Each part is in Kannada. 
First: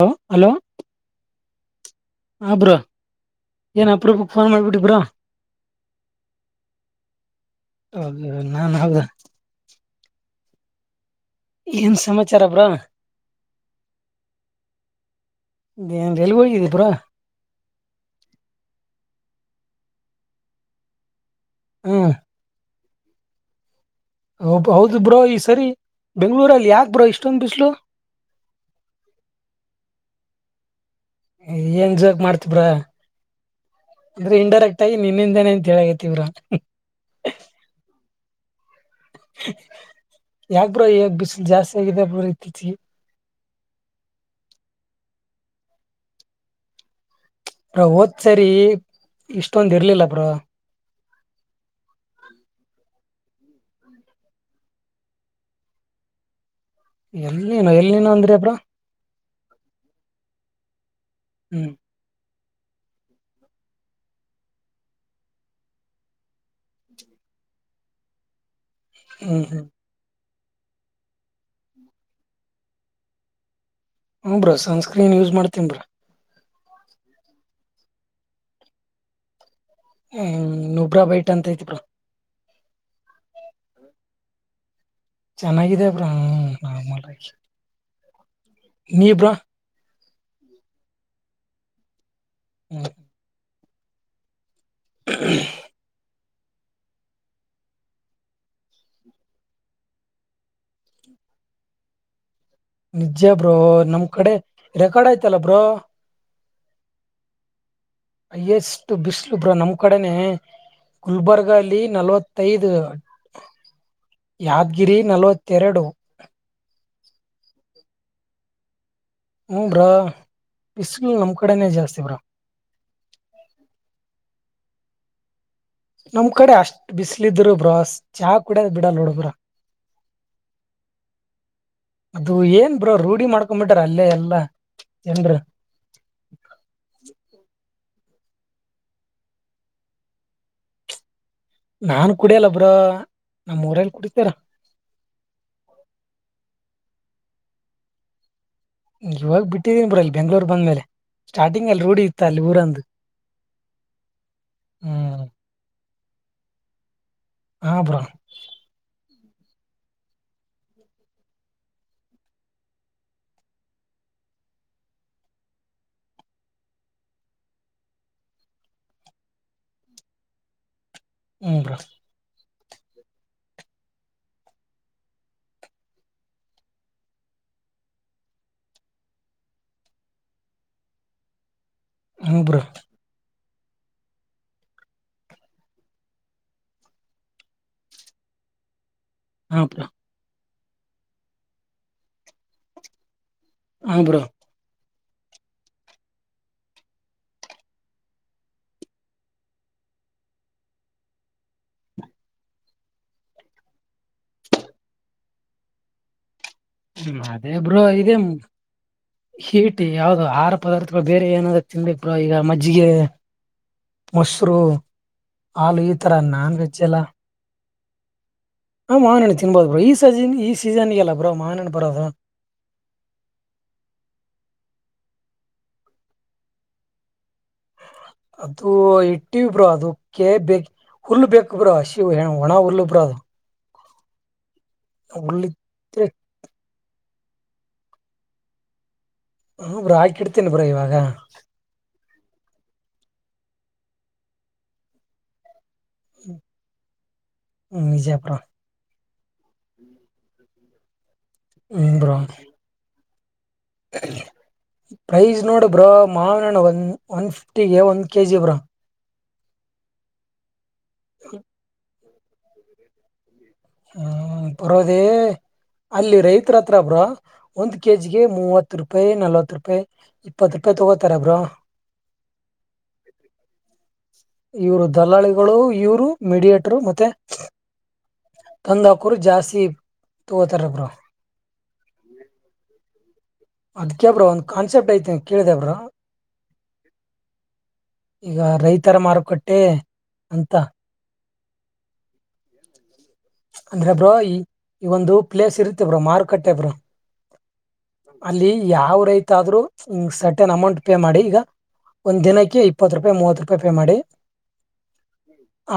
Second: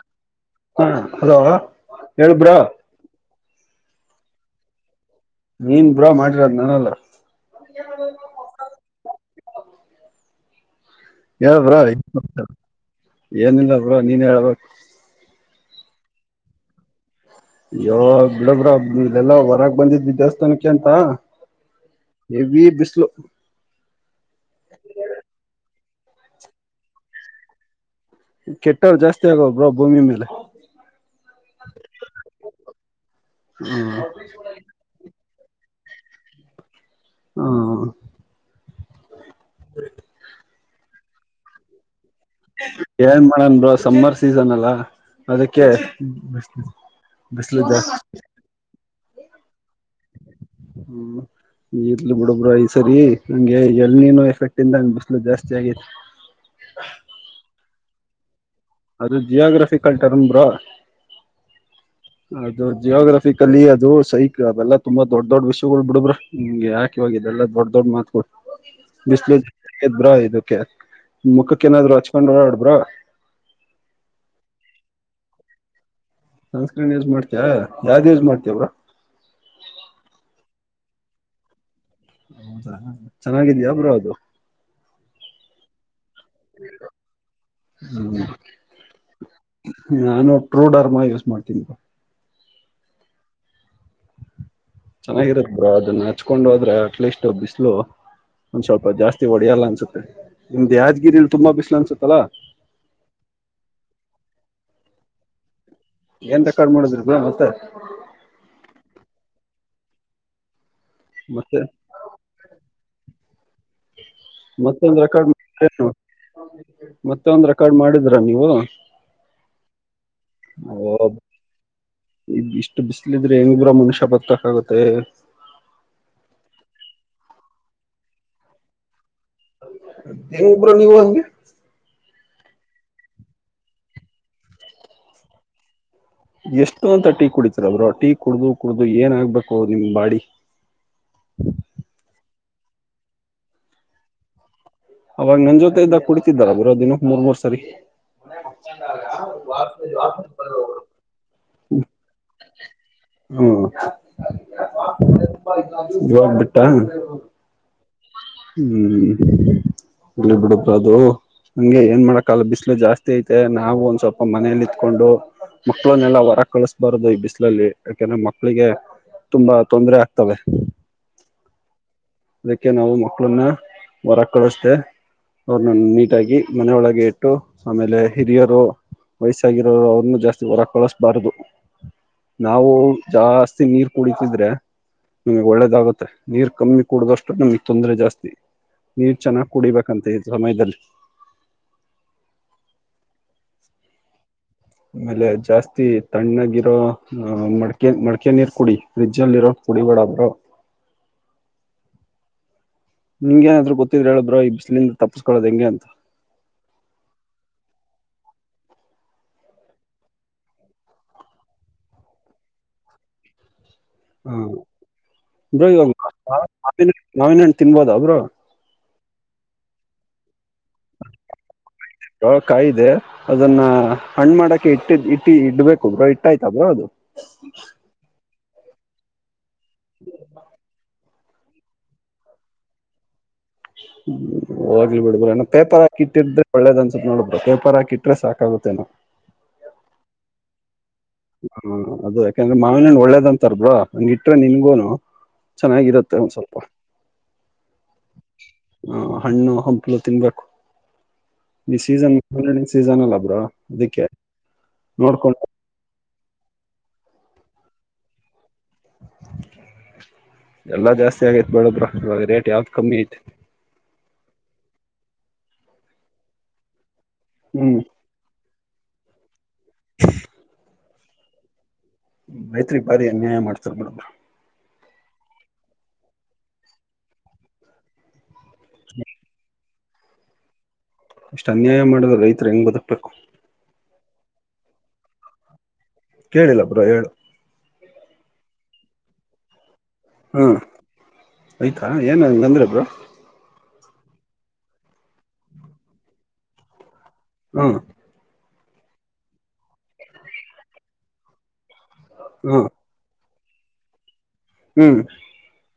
ಹಲೋ ಹಲೋ ಹ ಹಲೋ ಹೇಳು ಬ್ರೋ. ಏನ್ ಅಪರೂಪಕ ಫೋನ್ ಮಾಡ್ಬಿಟ್ಟೀರ ಬ್ರೋ. ನೀನ್ ಬುರಾ ಮಾಡಿರೋದ ನಾನಲ್ಲ ನಾನ್ ಹೌದಾ ಹೇಳಬ್ರಾ ಏನ್ ಸಮಾಚಾರ ಬ್ರೋ ಏನಿಲ್ಲ ಬ್ರ ನೀನ್ ಹೇಳ್ಬೇಕು ೇನ್ ಎಲ್ ಹಗ ಇದರಾ ಯಯ ಬಿಡಬ್ರ ಇಲ್ಲಲ್ಲಾ ಹೊರಾಗ ಬಂದಿದ್ವಿ ದೇವಸ್ಥಾನಕ್ಕೆ ಅಂತ ಎ ಇ ಬ ಹೌದು ಬ್ರೋ ಈ ಸರಿ ಬೆಂಗ್ಳೂರಲ್ಲಿ ಯಾಕ್ ಬರೋ ಇಷ್ಟೊಂದು ಬಿಸ್ಲು ಕೆಟ್ಟವ್ರು ಜಾಸ್ತಿ ಆಗ ಬ್ರ ಭೂಮಿ ಮೇಲೆ ಏನ್ ಜೋಕ್ ಮಾಡ್ತಬ್ರಾ ಹ್ಮ್ ಅಂದ್ರೆ ಇನ್ಂಡೈರೆಕ್ಟ್ಗ ನಿನ್ನಿಂದನ ಎಂತಗೇತಿವ್ರಾ ಹಾ ಯಾಕ ಬ್ರ ಈ ಬಿಸಿಲು ಜಾಸ್ತಿ ಆಗಿದೆ ಹರತಿಚ ನನ್ ಸಮ್ಮರ್ ಸೀಸನ್ ಅಲ್ಲ ಅದಕ್ಕೆ ಬಿಸಿಲು ಅ ಜಾಸ್ತಿ ಹಓದ್ ಸರಿ ಇಷ್ಟೊಂದ್ ಇರ್ಲಿಲ್ಲಪ್ರ ಈಲು ಬಿಡಬ್ರ ಈ ಸರಿ ಹಂಗೆ ಎಣನು ಎಫೆಕ್ಟ್ ಇಂದ ಹಂಗ ಬಿಸ್ಲು ಜಾಸ್ತಿ ಆಗೇತಿ ಎಲ್ಲಿನೋ ಎಲ್ಲಿನೋ ಅಂದ್ರಿ ಅಬ್ರಾ ಅದು ಜಿಯೋಗ್ರಫಿಕಲ್ ಟರ್ನ್ ಬಾ ಹ್ಮ್ ಅದು ಜಿಯೋಗ್ರಫಿಕಲಿ ಅದು ಸೈಕ್ ಅವೆಲ್ಲಾ ತುಂಬಾ ದೊಡ್ ದೊಡ್ ವಿಷಯಗಳು ಬಿಡಬ್ರ ನಿಮ್ಗೆ ಯಾಕೆಿವಾಗ ಇದೆಲ್ಲಾ ದೊಡ್ ದೊಡ್ ಮಾತ್ಗಳು ಹ್ಮ್ ಹ್ಮ್ ಬಿಸಿ್ಲು್ರ ಇದು ಮುಖಕ್ಕ ಏನಾದ್ರು ಹಚ್ಕೊಂಡ್ ಾಡ್ಬ್ರ ಹ ಬ್ರಾ ಸನ್ಸ್ಕ್ರೀನ್ ಯೂಸ್ ಮಾಡ್ತನ್ ಬ್ರಾ ಸಂಸ್ಕ್ರೀರಣ ಯೂಸ್ ಮಾಡ್ತಯ ಯಾವ್ದ್ ಯೂಸ್ ಮಾಡ್ತವ್ರ ಹ್ಮ ನೊಬ್ರ ಬೈಟ್ ಅಂತ ತಿ್ರ ಹೌದಾ ಚೆನ್ನಾಗಿದ್ಯಾಬ್ರ ಅದು ಚೆನ್ನಾಗಿದೆ ಹ ಹಾಮಲ ಹ್ಮ್ [unintelligible] ನಾನು ಟ್ರೋಡರ್ಮ ಯೂಸ್ ಮಾಡ್ತೀನಿ ಬ ಹ್ಮ್ ಚೆನ್ನಾಗಿರುತ್ತ ಅದನ್ನ ಹಚ್ಕೊಂಡು ಹೋದ್ರೆ ಅಟ್ಲೀಸ್ಟ್ ಬಿಸ್ಲು ಒಂದ್ ಸ್ವಲ್ಪ ಜಾಸ್ತಿ ಹೊಡೆಯಲ್ಲ ಅನ್ಸುತ್ತೆ ನಿಮ್ದ್ ಯಾದ್ಗಿರಿಲಿ ತುಂಬಾ ಬಿಸ್ಲು ಅನ್ಸುತ್ತಲ್ಲಾ ನಿಜ ಬ್ರೋ ನಮ್ ಕಡೆ ರೆಕಾರ್ಡ್ ಆಯ್ತಲ್ಲ ಬ್ರೋ ಎಂತ ಕಡ್ ಮಾಡುದ್ರಿ ಬ ಮತ್ತೆ ಅಯ್ಯಷ್ಟು ಬಿಸ್ಲುಬ್ರ ನಮ್ ಕಡೆನೆೇ ಗುಲ್ಬರ್ಗ ಅಲ್ಲಿ ನಲವತ್ತೈದು ಮತ್ತೊಂದ ರೆಕಾರ್ಡ್ ನಲ್ವತ್ತೆರಡು ಮತ್ತಂದ ಕಾಲ್ ಮಾಡಿದ್ರ ನೀವು ಹ್ಮ್ ಬ್ರೋ ಬಿಸಿಲು ನಮ್ ಕಡೆನೆ ಜಾಸ್ತಿ ಬ್ರೋ ಇಷ್ಟ ಬಿಸ್ಲಿದ್ರೆ ಹೆಂಗ ಬ್ರೋ ಮನುಷ್ಯ ಬತ್ತ [unintelligible] [unintelligible] ನಮ್ ಕಡೆ ಅಷ್ಟ್ ಬಿಸಲ ಇದರು ಬ್ರೋ ಚಾ ಕುಡಿಯೋದು ಬಿಡಲ್ ನೋಡು ಬ್ರೋ. ಎ ಉಬರ ನೀವ ಹಗೆ ಅದು ಏನ್ ಬ್ರೋ ರೂಢಿ ಮಾಡ್ಕೊಬಿಟ್ರ ಅಲ್ಲೇ ಎಲ್ಲಾ ಜನ್ರು. ಎಷ್ಟು ಅಂತ ಟೀ ಕುಡಿತ ಬ್ರೋ ಟೀ ಕುಡಿದು ಕುಡ್ದು ಏನ ಆಗ್ಬೇಕು ನಿಮ್ ಬಾಡಿ ನಾನ್ ಕುಡಿಯಲ್ಲ ಬ್ರೋ ನಮ್ಮ್ ಊರಲ್ಲಿ ಕುಡಿತಾರೆ. ಅವಾಗ ನನ್ ಜೊತೆ ಇದ್ದಾಗ ಕುಡಿತಿದ್ದಾದಲಾ. ದಿನಕ್ಕೆ ಮೂರ್ ಮೂರು ಸರಿ. ಇವಾಗ ಬಿಟ್ಟಿದೀನ ಬ್ರೋ ಅಲ್ಲಿ ಬೆಂಗ್ಳೂರ್ ಬಂದ್ಮೇಲೆ ಸ್ಟಾರ್ಟಿಂಗ್ ಅಲ್ಲಿ ರೂಡಿ ಇತ್ತ ಅಲ್ಲಿ ಊರಂದು ಹ್ಮ್ ಹ್ಮ್. ಜಾಬ್ ಬಿಟ್ಟ ಹ್ಮ್ ಹಾ ಬ್ರೋ ಹ ಇಲ್ಲಿ ಬಿಡಬದು ಹಂಗೆ ಏನ್ ಮಾಡಕ್ಕಲ್ಲ ಬಿಸ್ಲು ಜಾಸ್ತಿ ಐತೆ ನಾವು ಒಂದ್ ಸ್ವಲ್ಪ ಮನೇಲಿ ಇತ್ಕೊಂಡು ಮಕ್ಳನ್ನೆಲ್ಲ ಹೊರ ಕಳಸ್ಬಾರದು ಈ ಬಿಸಿಲಲ್ಲಿ ಯಾಕೆಂದ್ರೆ ಮಕ್ಳಿಗೆ ತುಂಬಾ ತೊಂದ್ರ ಆಗ್ತವೆ ಹ ಬ್ರೋ ಅದಕ್ಕೆ ನಾವು ಮಕ್ಕಳನ್ನ ಹೊರ ಕಳ ಮತ್ತ ಅವ್ರನ್ನ ನೀಟಾಗಿ ಮನೊಳಗೆ ಇಟ್ಟು ಆಮೇಲೆ ಹಿರಿಯರು ವಯಸ್ಸಾಗಿರೋರು ಅವ್ರನ್ನ ಜಾಸ್ತಿ ಹೊರ ಕೊಳಸ್ಬಾರದು ಹ್ಮ್ ಬ್ರೋ ನಾವು ಜಾಸ್ತಿ ನೀರ್ ಕುಡಿತಿದ್ರೆ ನಮಗೆ ಒಳ್ಳೇದಾಗುತ್ತೆ ನೀರ್ ಕಮ್ಮಿ ಕುಡುದಷ್ಟು ನಮಗ್ ತೊಂದ್ರರೆ ಜಾಸ್ತಿ ನೀರ್ ಹಾ ಬ್ರೋ ಕುಡಿಬೇಕಂತ ಈ ಸಮಯದಲ್ಲಿ ಹ ಬ್ರೋ ಆಮೇಲೆ ಜಾಸ್ತಿ ತಣ್ಣಗಿರೋ ಮಡಕೆ ಮಡ್ಕೆ ನೀರ್ ಕುಡಿ ಫ್ರಿಜ್ ಅಲ್ಲಿ ಇರೋ ಕುಡಿಬೇಡ ಬ್ರೋ ನಿಂಗ ಏನಾದ್ರು ಗೊತ್ತಿದ್ರೆ ಹೇಳ ಬ್ರೋ ಈ ಬಿಸಿಲಿಂದ ತಪ್ಪಸ್ಕೊಳ್ಳೋದ ಹೆಂಗೆ ಅಂತ ಹ್ಮ ಅದೇ ಬ್ರೋ ಇದೇ ಹೀಟ್ ಯಾವ್ದೋ ಆಹಾರ ಪದಾರ್ಥಗಳು ಬೇರೆ ಏನದ ತಿಿಂದಿ ಬ್ರೋ ಈಗ ಮಜ್ಜಿಗೆ ಮೊಸರು ಹಾಲು ಈ ತರ ನಾನ್ ವೆಜ್ ಎಲ್ಲ ಹಾ ನಿನ ತಿನ್ಬೋದಾ ಬ್ರೋ ಹಾ ಮಾ ನನ ತಿನ್ ಈ ಸಜನ್ ಈ ಸೀಸನ್ಗೆಲ್ಲ ಬ್ರೋ ಮಾವಿನಣ್ಣು ಬರೋದು ಅವಕಾಯದೆ ಅದನ್ನ ಹಣ್ಣ ಮಾಡಕ ಇಟ್ಟ ಇಟ್ಟಿ ಇಡ್ಬೇಕ ಬ್ರೋ ಇಟ್ಟಾಯ್ತ ಬ್ರೋ ಅದು ಅ ಇ [unintelligible] ಟಿ ಬೋ ಅದುಕ್ಕೆ ಬೇಕ್ ಹುಲ್ಲು ಬೇಕು ಬ್ರೋ ಹಸಿವುಗೆ ಒಣ ಹ ಬ್ರಾ ಅದು ಹ್ಮ ಹೋಗ್ಲಿ ಬಿಬ್ರಣ್ಣ ಹುಲ್ಲು ಪೇಪರ್ ಇದ್ರೆ ಹಾಕಿಟ್ಟಿದ್ರ ಒಳ್ಳೆದ ನೋಡ ಬ್ರೋ ಪೇಪರ್ ಹಾಕಿಟ್ರೆ ಸಾಕಾಗುತ್ತೆನ ಹ ಬ್ರೋ ಹಾಕಿ ಇಡ್ತೀನಿ ಬ್ರೋ ಇವಾಗ ಬ್ರೋ ಯಾಕೇಂದ್ರೆ ಮಾವಿನಹಣ್ಣು ಒಳ್ಳೇದ್ ಅಂತಾರ್ ಬ್ರೋ ಇಟ್ರೆ ನಿಮ್ಗೂನು ಚೆನ್ನಾಗಿರತ್ತೆ ಒಂದ್ ಸ್ವಲ್ಪ ಹ್ಮ್ ನಿಜ ಬ್ರೋ ಹಾ. ಹಣ್ಣು ಹಮ್ಪ್ಲವು ತಿನ್ಬೇಕು ಈ ಸೀಸನ್ ಓನ್ಲಿ ನಿನ್ ಸೀಸನ್ ಅಲ್ಲ ಬ್ರೋ ಹ ಪ್ರೈಜ್ ನೋಡು ಬ್ರೋ ಮಾವನ್ಹಣ್ಣು ಒನ್ ಒನ್ ಫಿಫ್ಟಿಗೆ ಒಂದ್ ಕೆಜಿ ಬ್ರೋ ಎಲ್ಲಾ ಜಾಸ್ತಿ ಆಗೈತ್ ಬಿಡು ಬ್ರೋ ಇವಾಗ ರೇಟ್ ಯಾವ್ದ್ ಕಮ್ಮಿ ಐತಿ ಹ್ಮ ಪಡೋದೇ ಅಲ್ಲಿ ರೈತ್ರ್ಹತ್ರ ಬ್ರೋ ಒಂದು್ ಹ್ಮ್ ಕೆಜಿಗೆ ಮೂವತ್ ಹತ್ರುಪಾಯಿ ನಲ್ವತ್ರೂಪಾಯಿ ಇಪ್ಪತ್ತು ರೂಪಾಯಿ ತಗೋತಾರೆ ಬ್ರೋ ಮೈತ್ರಿ ಭಾರಿ ಅನ್ಯಾಯ ಮಾಡ್ತಾರ್ ಬಿಡು ಬ್ರೋ ಇವ್ರು ದಲ್ಲಾಳಿಗಳು ಇವ್ರು ಮೀಡಿಯೇಟ್ರು ಮತ್ತೆ ತಂದ್ಹಾಕೋರು ಜಾಸೀಬ್ ತೊಗೊತಾರ್ ಬ್ರೋ ಇಸ್ಟ್ ಅನ್ಯಾಯ ಮಾಡುದು ರೈತೃ ಹೆಂಗ್ ಬದು ಬೇಕು ಅದ್ಕೆ ಬ್ರೋ ಒಂದ್ ಕಾನ್ಸೆಪ್ಟ್ ಐತೆ ಕೇಳಿದ್ಯಾ ಬ್ರೋ ಕೇಳಿಲ್ಲ ಬ್ರೋ ಹೇಳು ಉತ್ತರ ಮಾರುಕಟ್ಟೇ ಅಂತ ಹ್ಮ್ ಆಯ್ತಾ ಏನ್ ಹಂಗಂದ್ರೆ ಬ್ರೋ ಅಂದ್ರೆ ಬ್ರೋ ಈ ಈ ಒಂದು ಪ್ಲೇಸ್ ಇರುತ್ತೆ ಬ್ರೋ ಮಾರುಕಟ್ಟೆ ಬ್ರೋ ಹ್ಮ್ ಅಲ್ಲೀ ಯಾವ್ ರೈತಾದ್ರೂ ಸರ್ಟನ್ ಅಮೌಂಟ್ ಪೇ ಮಾಡಿ ಈಗ ಒಂದಿನಕ್ಕೆ ಹ್ಮ್ ಇಪ್ಪತ್ತ್ರುಪಾಯಿ ಮೂವತ್ತ್ರು ಫೋನ್ ಪೇ ಮಾಡಿ ಹ್ಮ್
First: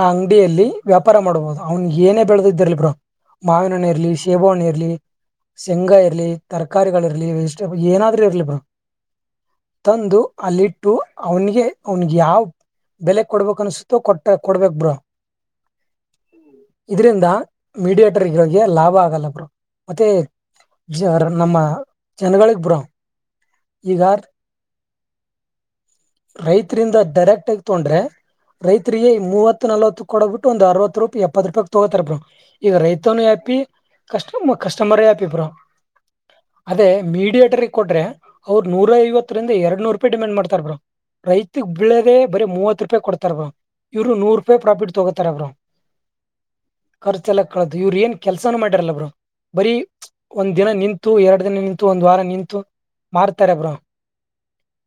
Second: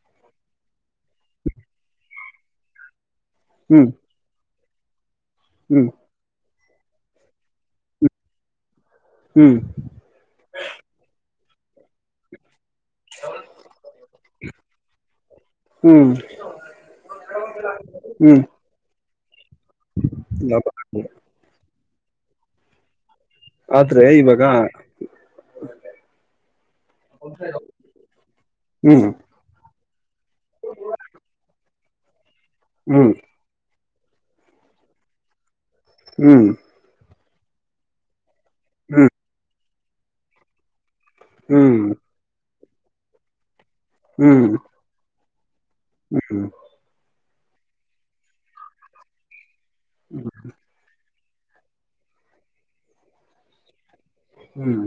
ಆ ಅಂಗಡಿಯಲ್ಲಿ ವ್ಯಾಪಾರ ಮಾಡ್ಬೊದು ಅವಂಗೆನೇ ಏನೇ ಬೆಳ್ದಿದ್ ಇರ್ಲಿ ಬ್ರೋ ಮಾವಿನ್ ಹಣ್ ಹ್ಮ್ ಇರ್ಲಿ ಶೇಬೊ ಹಣ್ ಇರ್ಲಿ ಲೀ ಶೆಂಗ ಇರ್ಲೀ ತರಕಾರಿಗಳು ಇರ್ಲಿ ವೆಜಿಟೇಬಲ್ ಏನಾದ್ರರು ಇರ್ಲಿ ಬ್ರೋ ಹ್ಮ್ ತಂದು ಅಲ್ಲಿಟ್ಟು ಅವನಿಗೆ ಅವನಿಗೆ ಯಾವ ಬೆಲೆ ಕೊಡ್ಬೇಕಕ್ ಅನ್ಸುತ್ತೋ ಕೊಟ ಕೊಡ್ಬೇಕೇಕ್ ಬ್ರೋ ಹ್ಮ್ ಹ್ಮ್ ಇಲ್ಲಿಂದ ಹ್ಮ್ ಮೀಡಿಯೇಟರ್ಗೆ ಲಾಭ ಆಗಲ್ಲ ಬ್ರೋ ಮತ್ತೆ ಲಾಭ ವಿಜಿ ಆಗ್ಬೋದು. ಅವರ ನಮ್ಮ ಜನಗಳಿಗೆ ಬ್ರೋ ಈಗ ಆದ್ರೆ ಇವಾಗ ರೈತರಿಂದ ಡೈರೆಕ್ಟ್ ಆಗ ತೊಗೊಂಡ್ರೆ ಹ್ಮ್ ರೈತರಿಗೆ ಮೂವತ್ತು ನಲ್ವತ್ತು ಕೊಡಬ ಬಿಟ್ಟ ಒಂದು ಅರವತ್ತು ರೂಪಾಯಿ ಇಂದ ಎಪ್ಪತ್ತು ರೂಪಾಯಿ ತೊಗತರ ಬ್ರೋ ಈಗ ಹ್ಮ್ ರೈತನು ಹ್ಯಾಪಿ ಕಷ್ಟ ಕಷ್ಟಮರಾ ಹ್ಯಾಪಿ ಬ್ರೋ ಹ್ಮ್ ಮೀಡಿಯೇಟರ್ಗೆ ಕೊಡ್ರೆ ಅವರು ನೂರ ಹ್ಮ್ ಐವತ್ತರಿಂದ ಎರಡು ನೂ ರೂಪಾಯ ಡಿಮ್ಯಾಂಡ್ ಮಾಡ್ತಾರೆ ಬ್ರೋ ರೈತಗ ಹ್ಮ್ ಬೀಳದೆೇ ಬರೀ ಮೂವತ್ತು ಹತ್ತು ರೂಪಾಯಿ ಕೊಡ್ತಾರ ಬ್ರೋ ಇವರು ನೂರು ರೂಪಾಯಿ ಪ್ರಾಫಿಟ್ ತಗೋತಾರೆ [unintelligible] ಬ್ರೋ ಹ್ಮ. ಕರ್ಚ್ ಎಲ್ಲಾ ಕಳೋದು ಇವ್ರು ಏನ್ ಕೆಲಸನೆ ಮಾಡಿರಲ್ಲ ಬ್ರೋ. ಬರೀ ಒಂದ್ ದಿನ ನಿಂತ್ ನಿಂತು ಎರಡು ದಿನ ನಿಂತು ಒಂದ್ ವಾರ ನಿಂತು ಮಾರ್ತಾರೆ ಬ್ರೋ. ಹ್ಮ್.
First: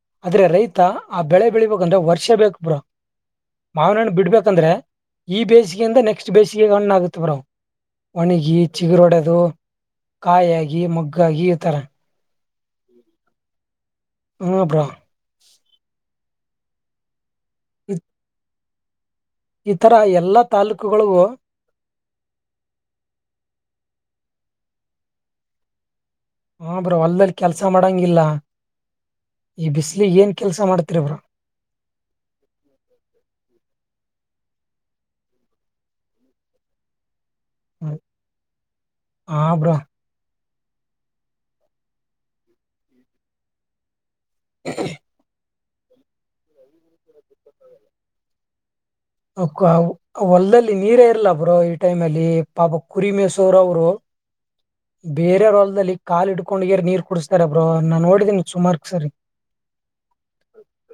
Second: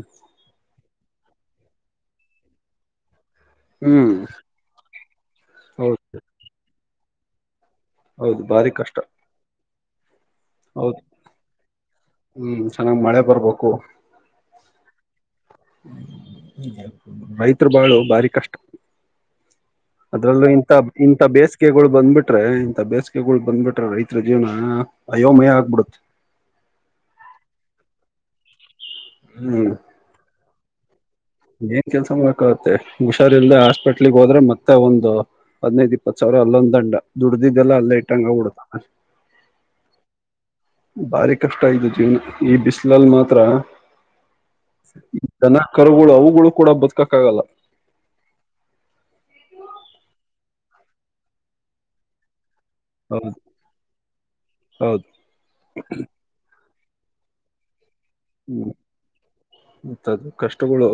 ಮತ್ತ ಆ ಬೆಳೆ ಬೆಳಿಬೇಕಂದ್ರೆ ವರ್ಷ ಬೇಕು ಬ್ರೋ. ಮಾವ್ನಹಣ್ಣು ಹ್ಮ್ ಬಿಡ್ಬೇಕಂದ್ರೆ ಈ ಹೌದು ಬೇಸಿಗೆಯಿಂದ ನೆಕ್ಸ್ಟ್ ಈಗ ಹಣ್ಣಗುತ್ತೆ ಬ್ರೋ ಹೌದು ಒಣಿಗಿ ಭಾರಿ ಕಷ್ಟ ಚಿಗುರೊಡೆದು ಕಾಯಾಗಿ ಹೌದು ಮೊಗ್ಗಾಗಿ ಈ ತರ ಹ್ಮ್ ಚೆನ್ನಾಗ್ ಮಳೆ ಬರ್ಬೇಕು ಹೂ ಬ್ರೋ. ಬೈತ ಅ ತರ ಬಾಳು ಬಾರಿ ಕಷ್ಟ ಈ ತರ ಎಲ್ಲಾ ಅದ್ರಲ್ಲೂ ಇಂತ ಇಂತ ತಾಲೂಕುಗಳಿಗೂ ಬೇಸಿಗೆಗಳು ಬಂದ್ಬಿಟ್ರೆ ಇಂತ ಬೇಸಿಗೆಗಳು ಬಂದ್ಬಿಟ್ರೆ ರೈತರ ಜೀವನ ಅಯ್ಯೋ ಮಯ ಆಗ್ಬಿಡುತ್ತೆ ಹ ಬ್ರೋ ಅಲ್ಲಲ್ಲಿ ಕೆಲ್ಸ ಮಾಡಂಗಿಲ್ಲ. ಹ್ಮ್ ಈ ಬಿಸಿಲಿ ಏನ್ ಕೆಲ್ಸ ಮಾಡ್ತ ತತ್ತತ್ರೆ್ರ ಏನ್ ಕೆಲ್ಸ ಮಾಡಕ್ ಆಗತ್ತೆ ಹುಷಾರ್ಲ್ದೆ ಹಾಸ್ಪೆಟ್ಲ್ಗ್ ಹೋದ್ರೆ ಮತ್ತೆ ಮತ್ತ ಒಂದು ಹಧ್ನೈಧ್ ಇಪ್ಪತ್ತು ಸಾವಿರ ಅಲ್ಲೊಂದ ದಂಡ ದುಡ್ದಿದ್ದಲ್ಲ ಅಲ್ಲೇ ಇಟ್ಟಿಗೆ ಆಗಿಬಿಡುತ್ತೆ ಹಾ ಬ್ರೋ ಭಾರಿ ಕಷ್ಟ ಇದ್ದು ಜೀವನ ಈ ಬಿಸಿಲಲ್ ಮಾತ್ರ ಇಂತನ ಕರ್ಗುಗಳುವು ಕೂಡ ಬದುಕಕ್ಕ ಆಗಲ್ಲ ಹೊಲದಲ್ಲಿ ನೀರೇ ಇರ್ಲ ಬ್ರೋ ಈ ಟೈಮ್ ಅಲ್ಲಿ ಪಾಪ ಹೌದು ಕುರಿಮಸೂರ್ ಅವರು ಹೌದು ಬೇರೆ ರಲ್ದಲ್ಲಿ ಕಾಲು ಇಡ್ಕೊಂಡ ನೀರ್ ಕುಡಸ್ತಾರ ಬ್ರೋ ನೋ ಹ್ಮ್ ಮತ್ತದ ಕಷ್ಟಗಳು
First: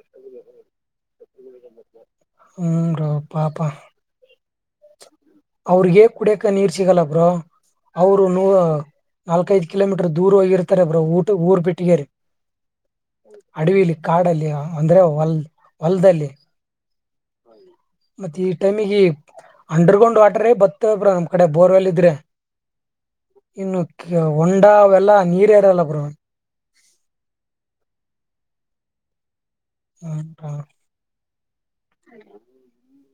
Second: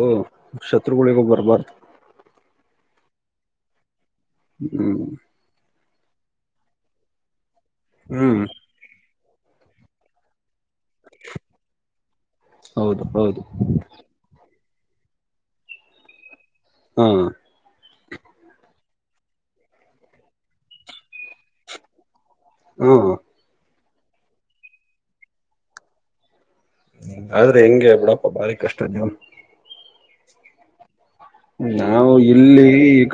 ಶತ್ರುಗಳಗಬ ಬರಬರ್ದು ಹ್ಮ ರೋ ಪಾಪಾ ಹ್ಮ ಅವ್ರಿಗೆ ಹೇಕ್ ಕುಡಿಯಕ ನೀರ್ ಸಿಗಲ್ಲ ಬ್ರೋ ಅವರು ಹ್ಮ್ ನೋ ನಾಲ್ಕ ಐದು ಕಿಲೋಮೀರ್ ದೂರ ಹೋಗಿ ಬ್ರೋ ಊಟ ಊರ್ ಬಿಟ್ಟಿಗೆರಿ ಹೌದು ಹೌದು ಅಡವಿಲಿ ಕಾಡಲ್ಲಿ ಅಂದ್ರೆ ಹೊಲ್ ಹೊಲ್ದಲ್ಲಿ ಹ್ಮ್ ಮತ್ತ ಈ ಟೈಮಿಗೆ ಅಂಡರ್ ಗ್ರೌಂಡ್ ವಾಟರ್ ಬರ್ತವೆ ಬ್ರಾ ನಮ್ ಕಡೆ ಬೋರ್ವೆಲ್ ಇದ್ರೆ ಹಾ ಇನ್ನು ಹೊಂಡ ಅವೆಲ್ಲಾ ನೀರ ಇರಲ್ಲ ಬ್ರೋ ಆದ್ರೆ ಹೆಂಗೆ ಬುಡಪ್ಪ ಬಾರಿ ಕಷ್ಟ್ದಜೀವನ ಹ್ಮ ಹಾ ನಾವು ಇಲ್ಲಿ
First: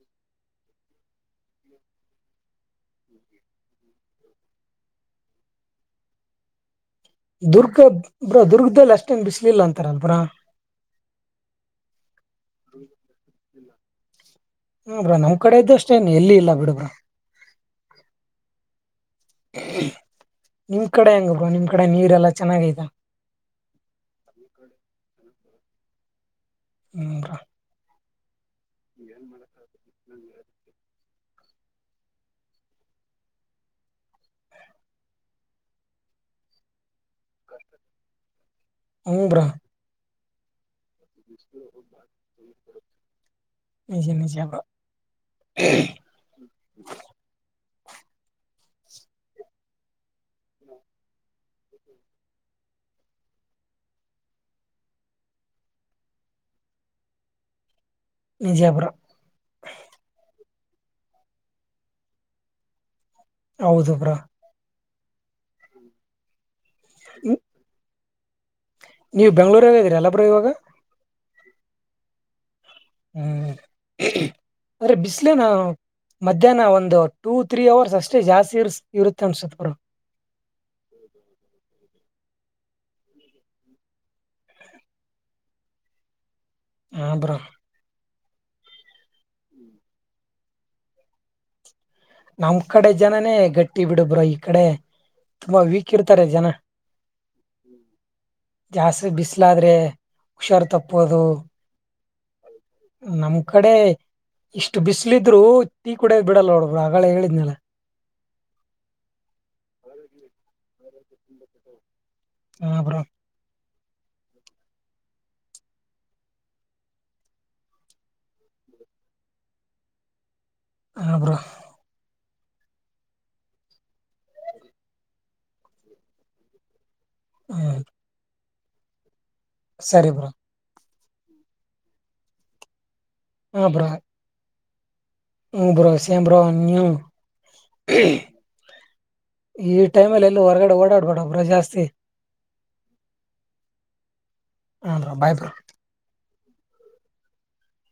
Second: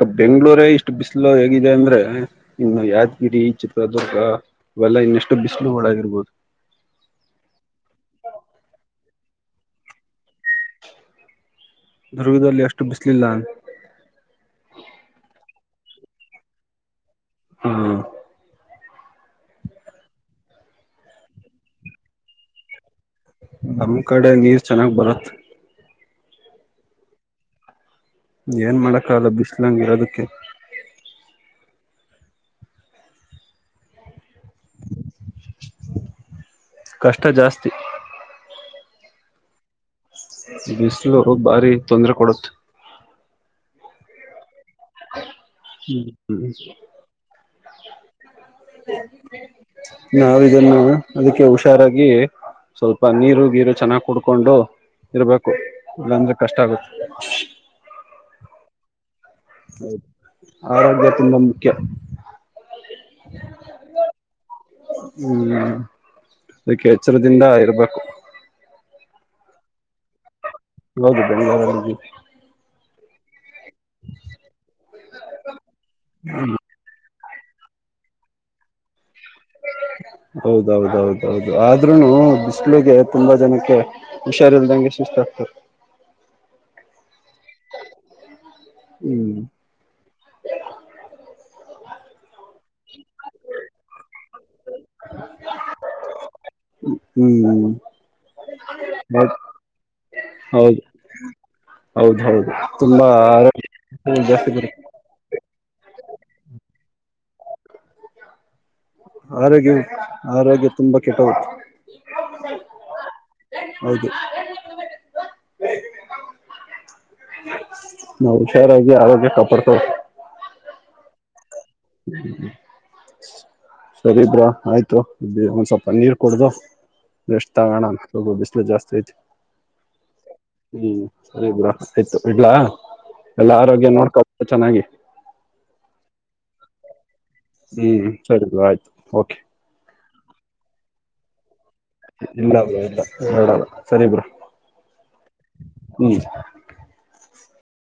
ಅ ಬೆಂಗ್ಗಳೂರ ಇಷ್ಟು ಬಿಸಿಲು ಹೇಗಿದೆ ಅಂದ್ರೆ ಇನ್ನು ಯಾದಗಿರಿ ಚಿತ್ರದುರ್ಗ ಇವೆಲ್ಲ ಇನ್ನೆಷ್ಟು ಬಿಸಿಲು ಒಳಗರ್ಬೋದು ದುರ್ಗ ಬ್ರೋ ದುರ್ಗದಲ್ಲಿ ಅಷ್ಟೇನ್ ಬಿಸ್ಲಿಲ್ಲ ಅಂತಾರಲ್ ಬ್ರೋ ದುರ್ಗದಲ್ಲಿ ಎಷ್ಟು ಬಿಸಲಿಲ್ಲ ಹ್ಮ ಬ್ರಾ ನಮ್ ಕಡೆ ಇದ್ದ ಅಷ್ಟೇ ಎಲ್ಲಿ ಇಲ್ಲಾ ಬಿಡಬ್ರಾ ಹ್ಮ್ ನಿಮ್ ಕಡೆ ಹೆಂಗ ಬ್ರೋ ನಿಮ್ ಕಡೆ ನೀರೆಲ್ಲಾ ಚೆನ್ನಾಗೈತ ನಮ್ಮ್ ಕಡೆ ನೀರ್ ಚೆನ್ನಾಗ್ ಬರತ್ ಉಂಗ್ರಾ ಏನ್ ಮಾಡಕ್ಕಾಗಲ್ಲ ಬಿಸ್ಲಂಗ ಇರದಕ್ಕೆ ಕಷ್ಟ ಜಾಸ್ತಿ ಹೂ ಬ್ರೋ ಬಿಸಿಲು ಬಾರಿ ತೊಂದರೆ ಕೊಡುತ್. ನಿಜೆ ನಿಜ ಬ್ರೋ ಹ್ಮ್ ಹ್ಮ ನಾವ ಇದನ್ನು ಅದಕ್ಕೆ ಹುಷಾರಾಗಿ ಸ್ವಲ್ಪ ನೀರು ಗೀರು ಚೆನ್ನಾಗಿ ಕುಡ್ಕೊಂಡು ಇರ್ಬೇಕು ಇಲ್ಲಾಂದ್ರೆ ಕಷ್ಟ ಆಗುತ್ತೆ ವಿಜಯಪುರ ಆರೋಗ್ಯ ತುಂಬಾ ಮುಖ್ಯ ಹೌದು ಬ್ರೋ. ಹ್ಮ್ ಅದಕ್ಕೆ ಎಚ್ಚರದಿಂದ ಇರ್ಬೇಕು ನ್ಯೂ ಬೆಂಗಳೂರಲ್ಲಿ ಇದ್ದೀರಲ್ಲ ಬ್ರೋ ಇವಾಗ ಹೌದು ಬೆಂಗಳೂರಲ್ಲಿದ್ದೀವಿ. ಹ್ಮ್ ಅ್ರೆ ಬಿಸ್ಲ ನಾು ಮಧ್ಯಾಹ್ನ ಒಂದು ಟೂ ತ್ರೀ ಅವರ್ಸ್ ಅಷ್ಟೇ ಜಾಸ್ತಿ ಇರ್ ಇರುತ್ತನಿಸುತ್ತ್ ಬ್ರೋ. ಹೌದೌದೌದೌದು ಆದ್ರೂನು ಬಿಸ್ಲಗೆ ತುಂಬಾ ಜನಕ್ಕೆ ಹುಷಾರಿಲ್ದಂಗೆ ಸುಸ್ತ ಆಗ್ತಾರೆ. ಹಾ ಬ್ರೋ ಹ್ಮ್ ನಮ್ ಕಡೆ ಜನನೇ ಗಟ್ಟಿ ಬಿಡ ಬ್ರ ಈ ಕಡೆ ತುಂಬಾ ವೀಕ್ ಇರ್ತಾರೆ ಜನ ಹ್ಮ್ ಜಾಸ್ತಿ ಹೌ ಬಿಸಿಲಾದ್ರೆ ಹುಷಾರ್ ಹೌದು ತಪ್ಪೋದು ಹೌದು ಹೌದು ತುಂಬಾ ನಮ್ ಕಡೆ ಆರೋಗ್ಯ ಜಾಸ್ತಿ ಇಷ್ಟು ಬರುತ್ತೆ ಬಿಸಿಲ ಇದ್ರು [unintelligible] ಹೇಳಿದ್ನಲ್ಲ ಆರೋಗ್ಯ ಆರೋಗ್ಯ ತುಂಬ ಕೆಟ್ಟ ಹೋಗುತ್ತೆ ಹ ಬ್ರೋ ಹೌದು ನಾವು ಹುಷಾರಾಗಿ ಆರೋಗ್ಯ ಕಾಪಾಡ್ತವೆ ಹಾ ಬ್ರೋ ಸರಿ ಬ್ರೋ ಆಯ್ತು ಒಂದ್ ಸ್ವಲ್ಪ ನೀರ್ ಕುಡಿದು ರೆಸ್ಟ್ ಹ್ಮ್ ತೊಗೊಳನ. [unintelligible] ಜಾಸ್ತ ಆಐತು ಸರಿ ಬ್ರೋ. ಹ್ಮ್ ಸರಿ ಬ್ರೋ ಆಯ್ತು ಇಡ್ಲಾ ಎಲ್ಲಾ ಆರೋಗ್ಯ ನೋಡ್ಕೋ ಚೆನ್ನಾಗಿ [unintelligible] ಹ ಬ್ರೋ ಸೇಮ್ ಬ್ರೋ ನ್ಯೂ ಹ್ಮ್ ಸರಿ ಆಯ್ತು ಓಕಯ್ ಈ ಟೈಮಲ್ಲಿ ಎಲ್ಲ ಹೊರಗಡೆ ಓಡಾಡ್ಬಡಬ್ರ ಜಾಸ್ತಿ ಇಲ್ಲ ಬ್ರೋ ಇಲ್ಲ ಓಡಾಡಲ್ಲ ಸರಿ ಬ್ರೋ ಹಾ ಬ್ರೋ ಬಾಯ್ ಬ್ರೋ ಹ್ಮ್.